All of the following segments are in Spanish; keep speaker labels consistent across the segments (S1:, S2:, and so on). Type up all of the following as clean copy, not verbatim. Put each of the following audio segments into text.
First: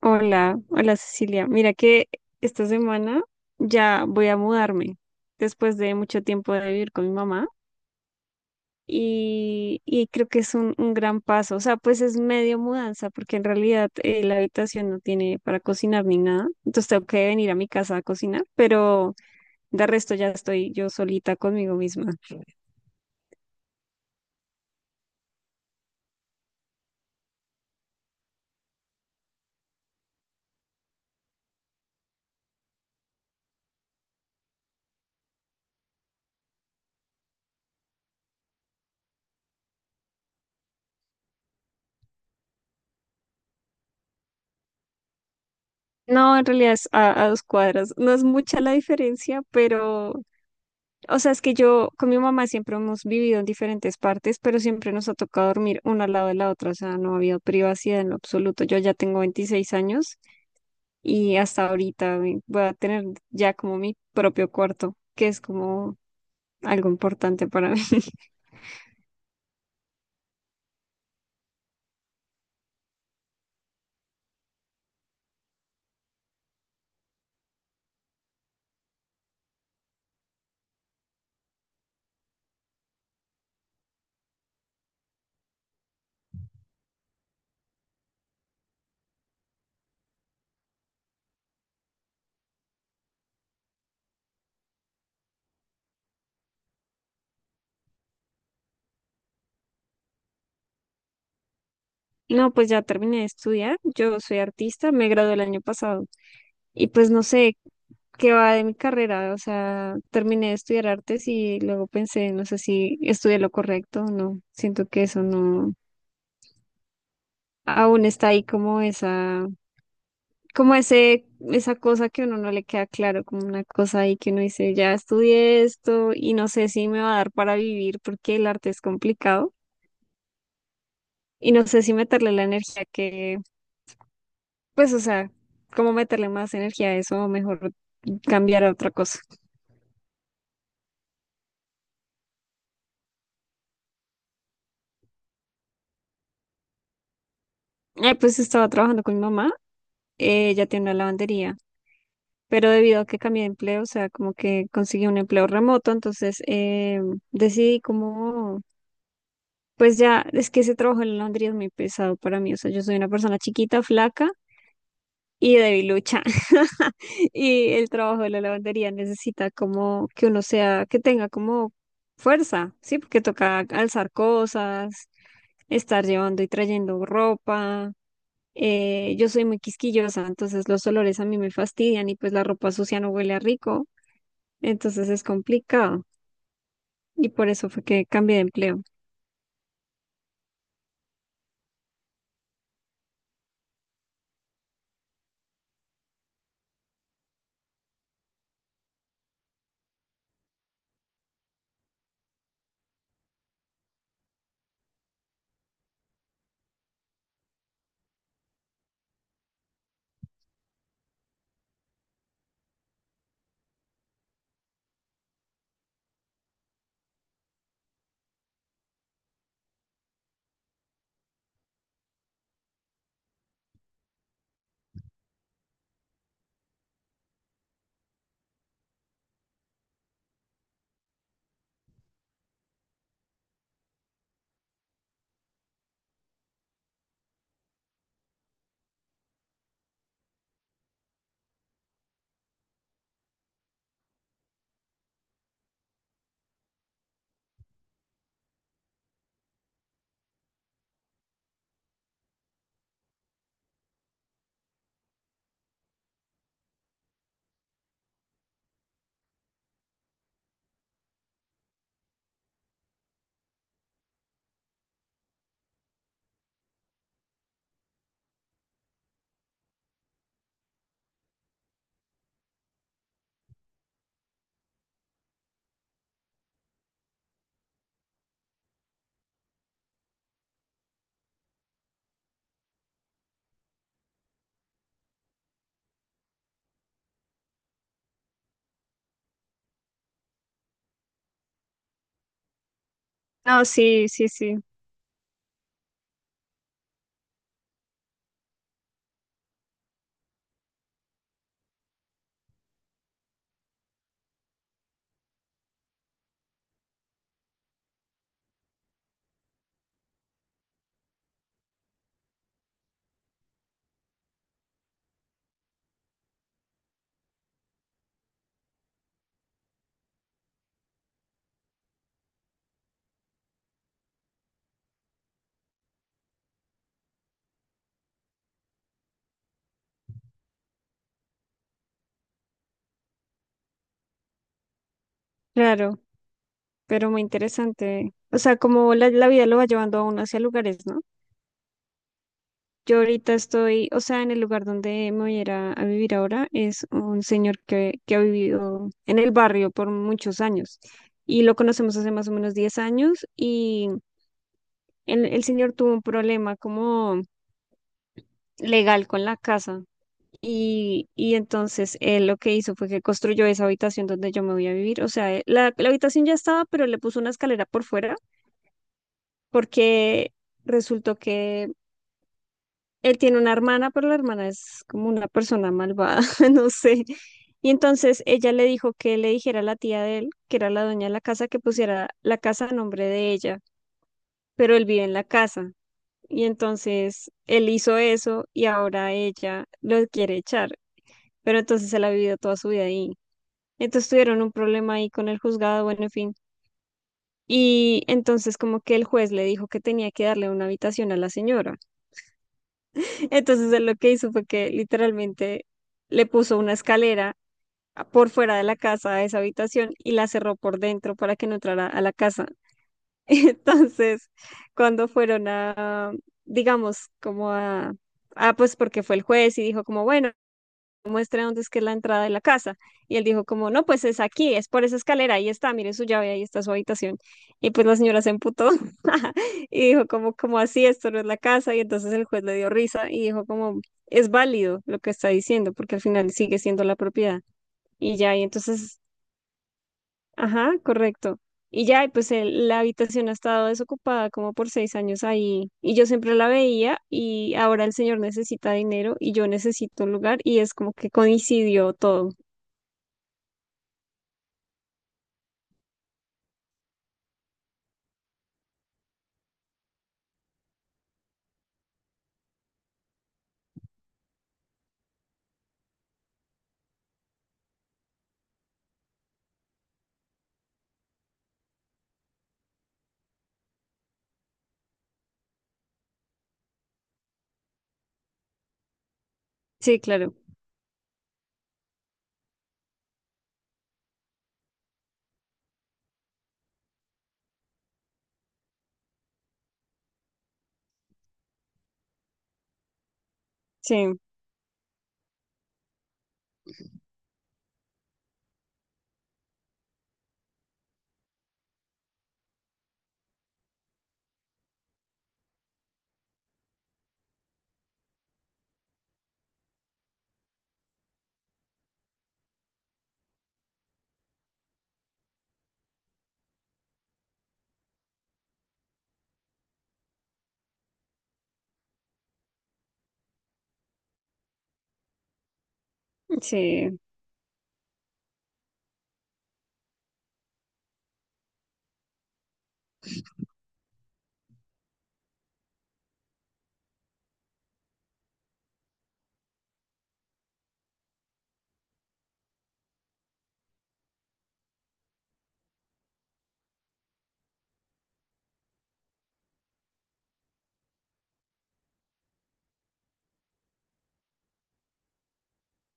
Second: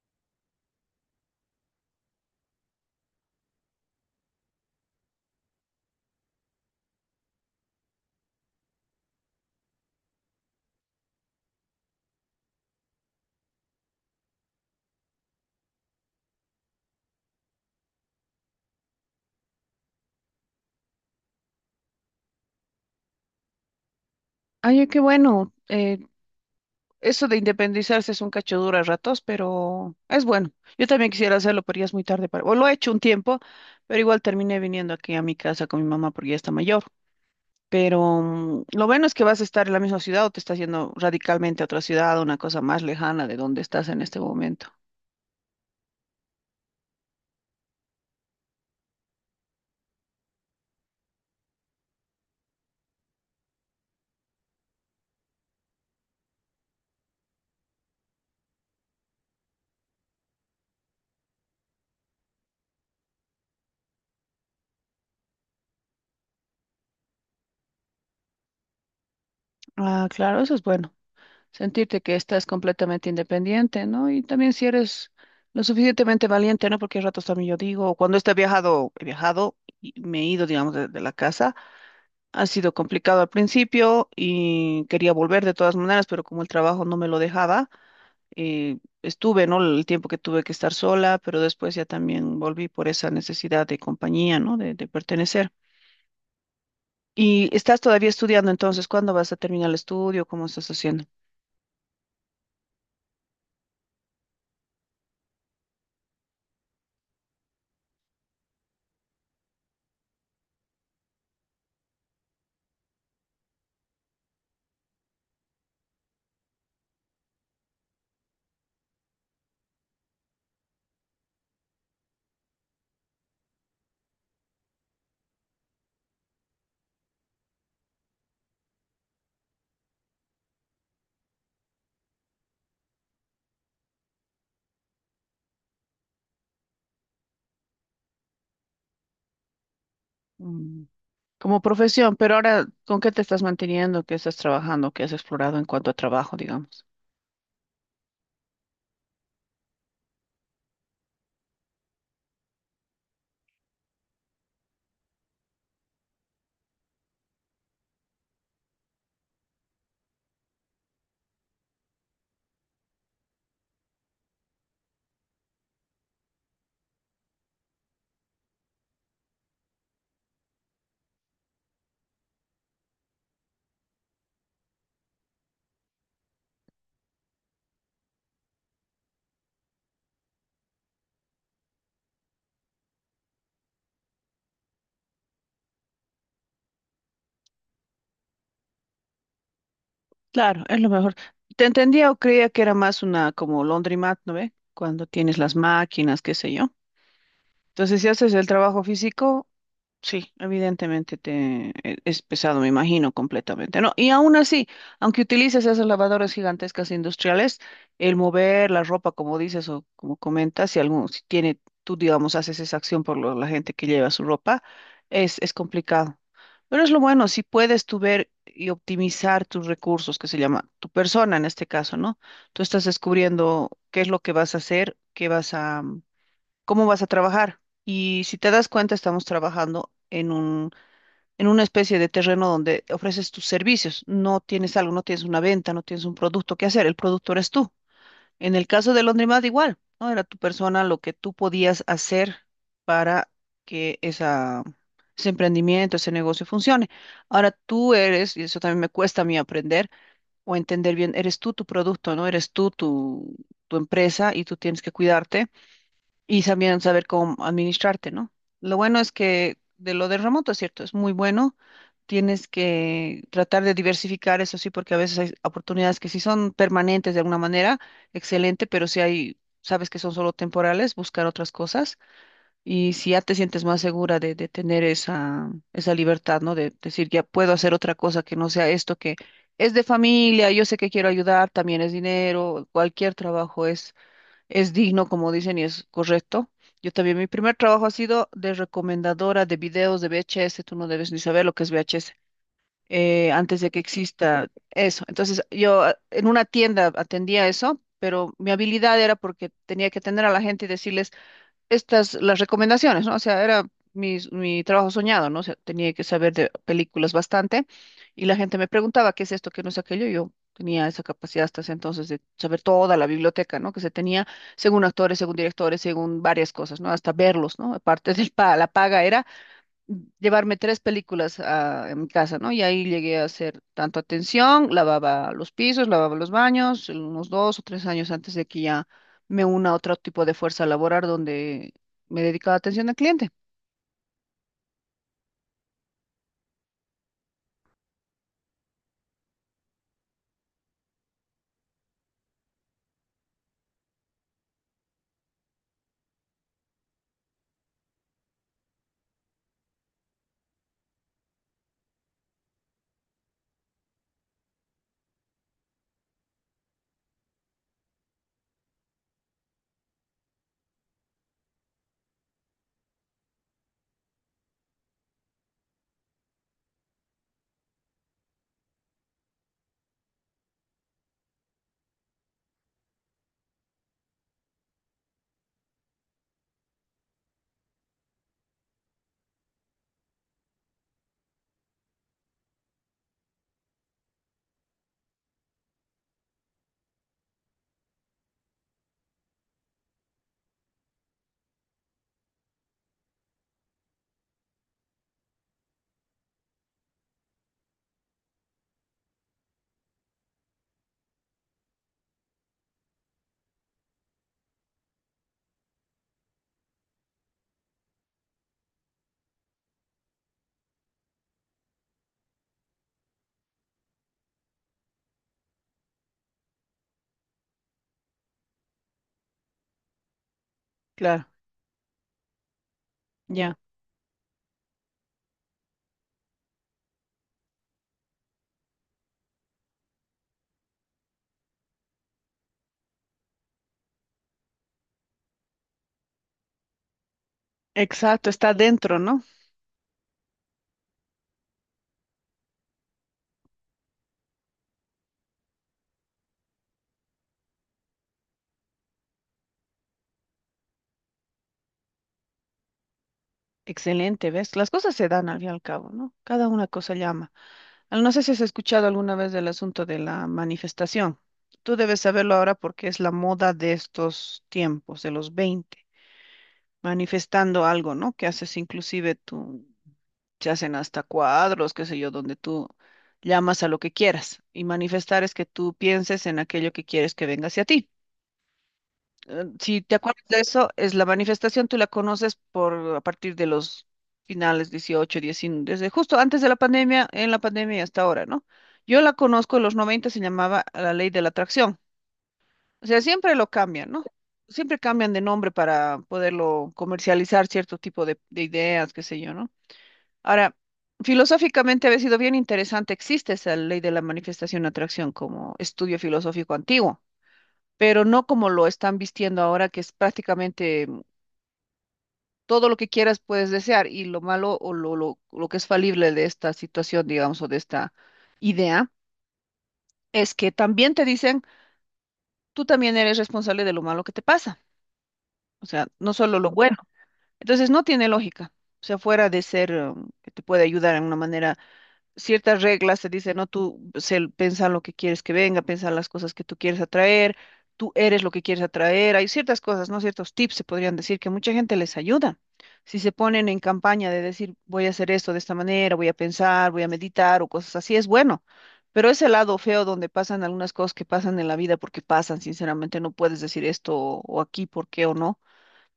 S1: Hola, hola, Cecilia. Mira que esta semana ya voy a mudarme después de mucho tiempo de vivir con mi mamá y creo que es un gran paso. O sea, pues es medio mudanza porque en realidad la habitación no tiene para cocinar ni nada. Entonces tengo que venir a mi casa a cocinar, pero de resto ya estoy yo solita conmigo misma.
S2: Ay, qué bueno. Eso de independizarse es un cacho duro a ratos, pero es bueno. Yo también quisiera hacerlo, pero ya es muy tarde para... O lo he hecho un tiempo, pero igual terminé viniendo aquí a mi casa con mi mamá porque ya está mayor. Pero lo bueno es que vas a estar en la misma ciudad o te estás yendo radicalmente a otra ciudad, una cosa más lejana de donde estás en este momento.
S1: No, en realidad es a dos cuadras. No es mucha la diferencia, pero, o sea, es que yo con mi mamá siempre hemos vivido en diferentes partes, pero siempre nos ha tocado dormir una al lado de la otra, o sea, no ha habido privacidad en lo absoluto. Yo ya tengo 26 años y hasta ahorita voy a tener ya como mi propio cuarto, que es como algo importante para mí.
S2: Ah, claro, eso es bueno. Sentirte que estás completamente independiente, ¿no? Y también si eres lo suficientemente valiente, ¿no? Porque a ratos también yo digo, cuando he viajado y me he ido, digamos, de la casa, ha sido complicado al principio y quería volver de todas maneras, pero como el trabajo no me lo dejaba, estuve, ¿no? El tiempo que tuve que estar sola, pero después ya también volví por esa necesidad de compañía, ¿no? De pertenecer. Y estás todavía estudiando, entonces, ¿cuándo vas a terminar el estudio? ¿Cómo estás haciendo?
S1: No, pues ya terminé de estudiar. Yo soy artista, me gradué el año pasado y pues no sé qué va de mi carrera. O sea, terminé de estudiar artes y luego pensé, no sé si estudié lo correcto o no. Siento que eso no, aún está ahí como esa, como ese, esa cosa que a uno no le queda claro, como una cosa ahí que uno dice, ya estudié esto y no sé si me va a dar para vivir porque el arte es complicado y no sé si meterle la energía que. Pues, o sea, ¿cómo meterle más energía a eso? Mejor cambiar a otra cosa.
S2: Mm, como profesión, pero ahora, ¿con qué te estás manteniendo? ¿Qué estás trabajando? ¿Qué has explorado en cuanto a trabajo, digamos?
S1: Pues estaba trabajando con mi mamá, ella tiene una lavandería, pero debido a que cambié de empleo, o sea, como que conseguí un empleo remoto, entonces decidí como, pues ya, es que ese trabajo en la lavandería es muy pesado para mí, o sea, yo soy una persona chiquita, flaca, y debilucha. Y el trabajo de la lavandería necesita como que uno sea, que tenga como fuerza, ¿sí? Porque toca alzar cosas, estar llevando y trayendo ropa. Yo soy muy quisquillosa, entonces los olores a mí me fastidian y pues la ropa sucia no huele a rico, entonces es complicado. Y por eso fue que cambié de empleo.
S2: Claro, es lo mejor. Te entendía o creía que era más una como laundromat, ¿no ve? Cuando tienes las máquinas, qué sé yo. Entonces, si haces el trabajo físico, sí, evidentemente es pesado, me imagino, completamente, ¿no? Y aún así, aunque utilices esas lavadoras gigantescas industriales, el mover la ropa, como dices o como comentas, si tiene, tú, digamos, haces esa acción por la gente que lleva su ropa, es complicado. Pero es lo bueno, si puedes tú ver y optimizar tus recursos, que se llama tu persona en este caso, ¿no? Tú estás descubriendo qué es lo que vas a hacer, qué vas a cómo vas a trabajar. Y si te das cuenta, estamos trabajando en una especie de terreno donde ofreces tus servicios. No tienes algo, no tienes una venta, no tienes un producto que hacer. El producto eres tú. En el caso de Laundromat, igual, ¿no? Era tu persona lo que tú podías hacer para que ese emprendimiento, ese negocio funcione. Ahora tú eres, y eso también me cuesta a mí aprender o entender bien, eres tú tu producto, ¿no? Eres tu empresa y tú tienes que cuidarte y también saber cómo administrarte, ¿no? Lo bueno es que de lo de remoto, es cierto, es muy bueno. Tienes que tratar de diversificar, eso sí, porque a veces hay oportunidades que sí son permanentes de alguna manera, excelente, pero si hay, sabes que son solo temporales, buscar otras cosas. Y si ya te sientes más segura de tener esa libertad, ¿no? De decir, ya puedo hacer otra cosa que no sea esto que es de familia, yo sé que quiero ayudar, también es dinero, cualquier trabajo es digno, como dicen, y es correcto. Yo también, mi primer trabajo ha sido de recomendadora de videos de VHS. Tú no debes ni saber lo que es VHS, antes
S1: No,
S2: de que
S1: sí, sí,
S2: exista
S1: sí,
S2: eso. Entonces, yo ah, en una tienda atendía eso, pero mi habilidad era porque tenía que atender a la gente y decirles, estas, las recomendaciones, ¿no? O sea, era mi trabajo soñado, ¿no? O sea, tenía que saber de películas bastante y la gente me preguntaba qué es esto, qué no es aquello. Y yo tenía esa capacidad hasta ese entonces de saber toda la biblioteca, ¿no? Que se tenía según actores, según directores, según varias cosas, ¿no? Hasta verlos, ¿no? Aparte de la paga era llevarme 3 películas a mi casa, ¿no? Y ahí llegué a hacer tanto atención, lavaba los pisos, lavaba los baños, unos 2 o 3 años antes de que ya me una a otro tipo de fuerza laboral donde me dedicaba a atención al cliente.
S1: claro, pero muy interesante. O sea, como la vida lo va llevando a uno hacia lugares, ¿no? Yo ahorita estoy, o sea, en el lugar donde me voy a ir a vivir ahora es un señor que ha vivido en el barrio por muchos años y lo conocemos hace más o menos 10 años y el señor tuvo un problema como legal con la casa y entonces él lo que hizo fue que construyó esa habitación donde yo me voy a vivir, o sea, la habitación ya estaba, pero le puso una escalera por fuera porque resultó que él tiene una hermana, pero la hermana es como una persona malvada, no sé. Y entonces ella le dijo que le dijera a la tía de él, que era la dueña de la casa, que pusiera la casa a nombre de ella, pero él vive en la casa. Y entonces él hizo eso y ahora ella lo quiere echar, pero entonces él ha vivido toda su vida ahí. Entonces tuvieron un problema ahí con el juzgado, bueno, en fin. Y entonces como que el juez le dijo que tenía que darle una habitación a la señora. Entonces él lo que hizo fue que literalmente le puso una escalera por fuera de la casa a esa habitación y la cerró por dentro para que no entrara a la casa. Entonces, cuando fueron digamos, como pues porque fue el juez y dijo como, bueno,
S2: Claro,
S1: muestre dónde es que es la entrada de la casa. Y él dijo
S2: ya.
S1: como, no, pues es aquí, es por esa escalera, ahí está, mire su llave, ahí está su habitación. Y pues la señora se emputó y dijo como, como así, esto no es la casa. Y entonces el juez le dio risa y dijo como, es válido lo que está diciendo, porque al final sigue siendo la propiedad. Y
S2: Exacto,
S1: ya, y
S2: está dentro,
S1: entonces,
S2: ¿no?
S1: ajá, correcto. Y ya, y pues la habitación ha estado desocupada como por 6 años ahí y yo siempre la veía y ahora el señor necesita dinero y yo necesito un lugar y es como que coincidió todo.
S2: Excelente, ¿ves? Las cosas se dan al fin y al cabo, ¿no? Cada una cosa llama. No sé si has escuchado alguna vez del asunto de la manifestación. Tú debes saberlo ahora porque es la moda de estos tiempos, de los 20. Manifestando algo, ¿no? Que haces inclusive tú, se hacen hasta cuadros, qué sé yo, donde tú llamas a lo que quieras. Y manifestar es que tú pienses en aquello que quieres que venga hacia ti. Si te
S1: Sí,
S2: acuerdas
S1: claro,
S2: de eso, es la manifestación, tú la conoces por a partir de los finales 18 19, desde justo antes de la pandemia, en la pandemia y hasta ahora, ¿no? Yo la conozco en los 90, se llamaba la ley de la atracción. O sea, siempre lo cambian, ¿no?
S1: sí,
S2: Siempre cambian de nombre para poderlo comercializar cierto tipo de ideas, qué sé yo, ¿no? Ahora, filosóficamente había sido bien interesante, existe esa ley de la manifestación atracción como estudio filosófico antiguo, pero no como lo están vistiendo ahora, que es prácticamente todo lo que quieras puedes desear y lo malo o lo que es falible de esta situación, digamos, o de esta idea, es que también te dicen, tú también eres responsable de lo malo que te pasa. O sea, no solo lo bueno.
S1: sí,
S2: Entonces no tiene lógica. O sea, fuera de ser que te puede ayudar en una manera, ciertas reglas te dicen, no, piensa lo que quieres que venga, piensa las cosas que tú quieres atraer, tú eres lo que quieres atraer. Hay ciertas cosas, ¿no? Ciertos tips se podrían decir que mucha gente les ayuda. Si se ponen en campaña de decir, voy a hacer esto de esta manera, voy a pensar, voy a meditar o cosas así, es bueno. Pero ese lado feo donde pasan algunas cosas que pasan en la vida porque pasan, sinceramente, no puedes decir esto o aquí, por qué o no,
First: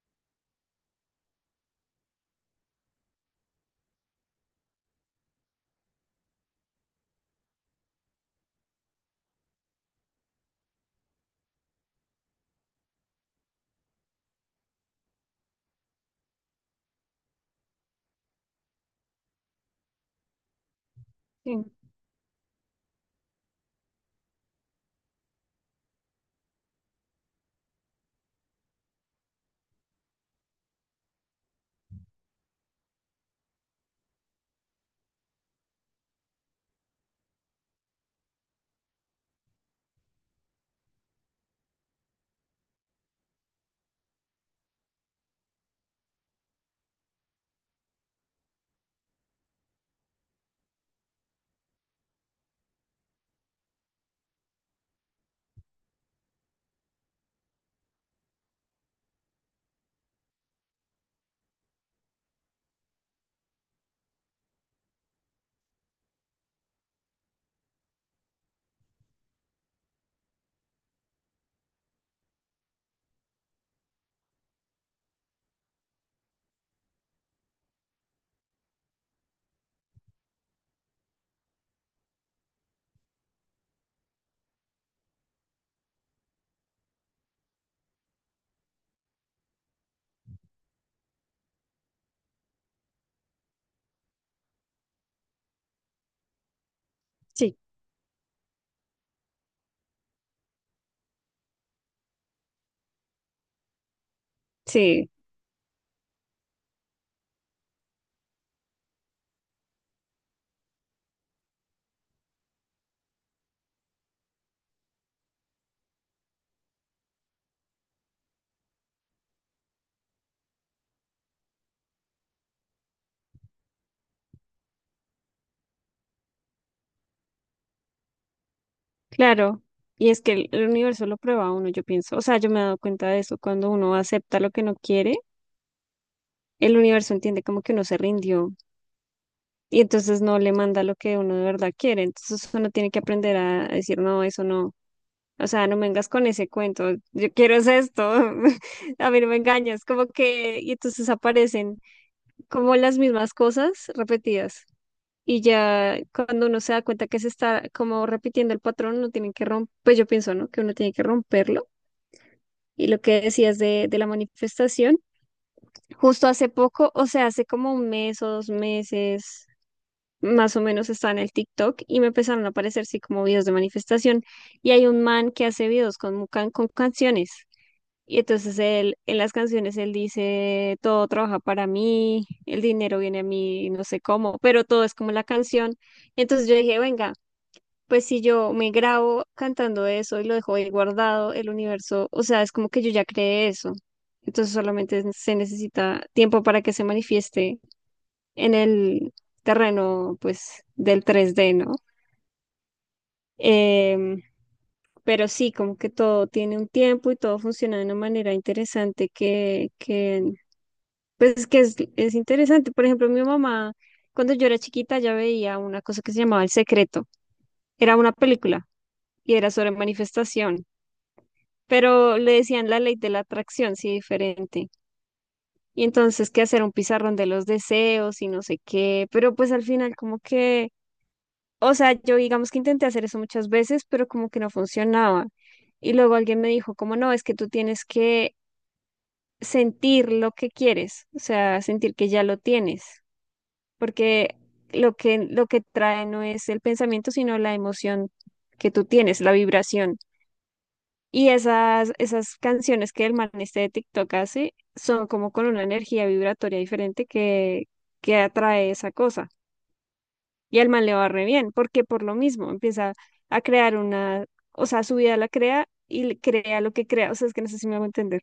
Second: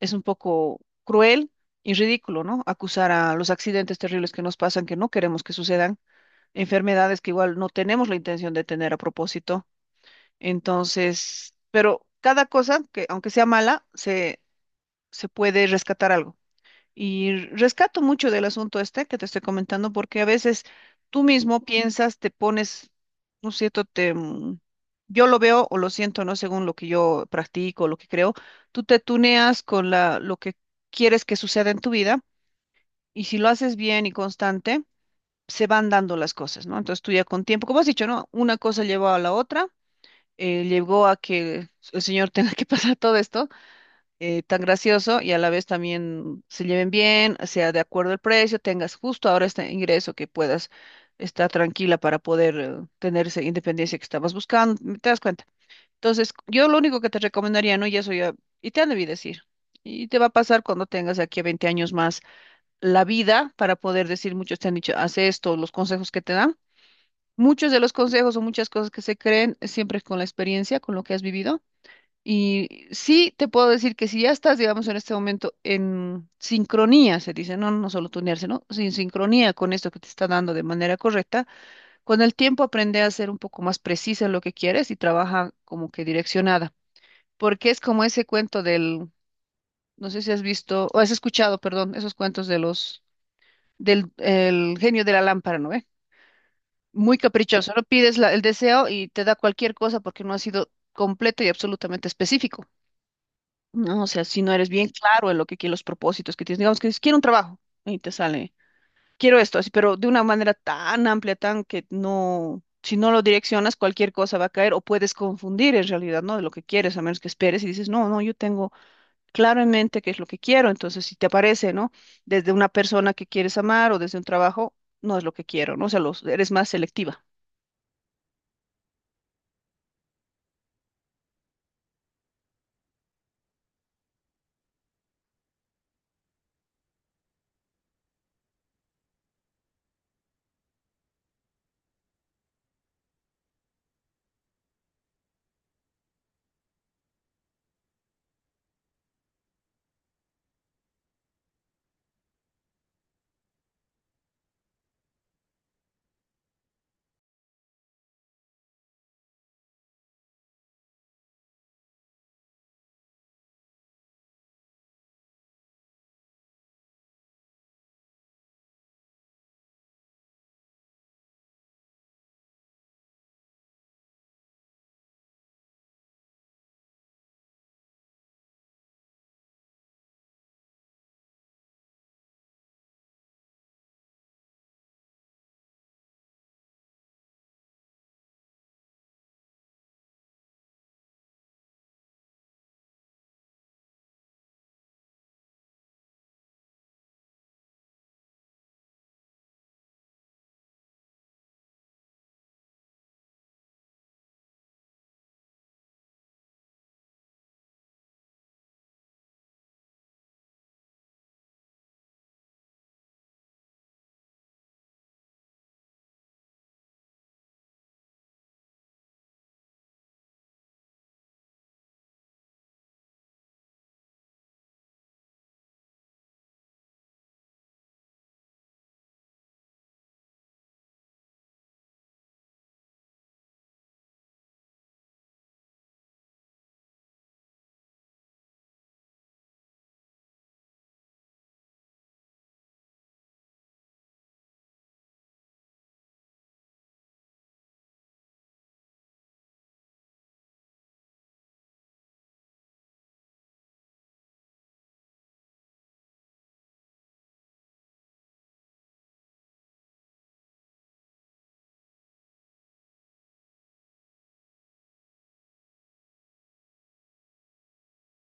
S2: es un poco cruel y ridículo, ¿no? Acusar a los accidentes terribles que nos pasan, que no queremos que sucedan, enfermedades que igual no tenemos la intención de tener a propósito. Entonces, pero cada cosa que, aunque sea mala, se puede rescatar algo. Y rescato mucho del asunto este que te estoy comentando, porque a veces tú mismo
S1: sí,
S2: piensas, te pones, no es cierto, yo lo veo o lo siento, ¿no? Según lo que yo practico, lo que creo, tú te tuneas con lo que quieres que suceda en tu vida y si lo haces bien y constante, se van dando las cosas, ¿no? Entonces tú ya con tiempo, como has dicho, ¿no? Una cosa llevó a la otra, llegó a que el Señor tenga que pasar todo esto tan gracioso y a la vez también se lleven bien, sea de acuerdo el precio, tengas justo ahora este ingreso que puedas estar tranquila para poder tener esa independencia que estabas buscando, ¿te das cuenta? Entonces, yo lo único que te recomendaría, ¿no? Y eso ya, y te han debido decir, y te va a pasar cuando tengas de aquí a 20 años más, la vida para poder decir, muchos te han dicho, haz esto, los consejos que te dan. Muchos de los consejos o muchas cosas que se creen siempre con la experiencia, con lo que has vivido y sí, te puedo decir que si ya estás, digamos, en este momento en sincronía, se dice, no, no solo tunearse, ¿no? Sin sincronía con esto que te está dando de manera correcta, con el tiempo aprende a ser un poco más precisa en lo que quieres y trabaja como que direccionada. Porque es como ese cuento del, no sé si has visto, o has escuchado, perdón, esos cuentos de los, del el genio de la lámpara, ¿no? Eh, muy
S1: sí,
S2: caprichoso, no pides el deseo y te da cualquier cosa porque no ha sido completo y absolutamente específico. No, o sea, si no eres bien
S1: sí,
S2: claro en lo que quieres, los propósitos que tienes, digamos que dices, quiero un trabajo y te sale, quiero esto, así, pero de una manera tan amplia, tan que no, si no lo direccionas, cualquier cosa va a caer o puedes confundir en realidad, ¿no? De lo que quieres, a menos que esperes y dices, no, no, yo tengo claro en mente qué es lo que quiero, entonces si te aparece, ¿no? Desde una persona que quieres amar o desde un trabajo, no es lo que quiero, ¿no? O sea, los, eres más selectiva.
S1: claro. Y es que el universo lo prueba a uno, yo pienso. O sea, yo me he dado cuenta de eso. Cuando uno acepta lo que no quiere, el universo entiende como que uno se rindió y entonces no le manda lo que uno de verdad quiere. Entonces uno tiene que aprender a decir, no, eso no. O sea, no me vengas con ese cuento. Yo quiero es esto. A mí no me engañas. Como que, y entonces aparecen como las mismas cosas repetidas. Y ya cuando uno se da cuenta que se está como repitiendo el patrón, uno tiene que romper, pues yo pienso, ¿no? Que uno tiene que romperlo. Y lo que decías de la manifestación, justo hace poco, o sea, hace como un mes o 2 meses, más o menos estaba en el TikTok y me empezaron a aparecer, sí, como videos de manifestación. Y hay un man que hace videos con, con canciones. Y entonces él, en las canciones, él dice, todo trabaja para mí, el dinero viene a mí, no sé cómo, pero todo es como la canción. Entonces yo dije, venga, pues si yo me grabo cantando eso y lo dejo ahí guardado, el universo, o sea, es como que yo ya creé eso. Entonces solamente se necesita tiempo para que se manifieste en el terreno, pues, del 3D, ¿no? Em, pero sí, como que todo tiene un tiempo y todo funciona de una manera interesante que pues, que es, interesante. Por ejemplo, mi mamá, cuando yo era chiquita, ya veía una cosa que se llamaba El Secreto. Era una película y era sobre manifestación, pero le decían la ley de la atracción, sí, diferente. Y entonces qué hacer un pizarrón de los deseos y no sé qué, pero pues al final como que, o sea, yo digamos que intenté hacer eso muchas veces, pero como que no funcionaba. Y luego alguien me dijo, como no, es que tú tienes que sentir lo que quieres, o sea, sentir que ya lo tienes, porque lo que trae no es el pensamiento, sino la emoción que tú tienes, la vibración. Y esas canciones que el man este de TikTok hace son como con una energía vibratoria diferente que atrae esa cosa. Y al man le va re bien, porque por lo mismo empieza a crear una, o sea, su vida la crea y crea lo que crea. O sea, es que no sé si me hago entender.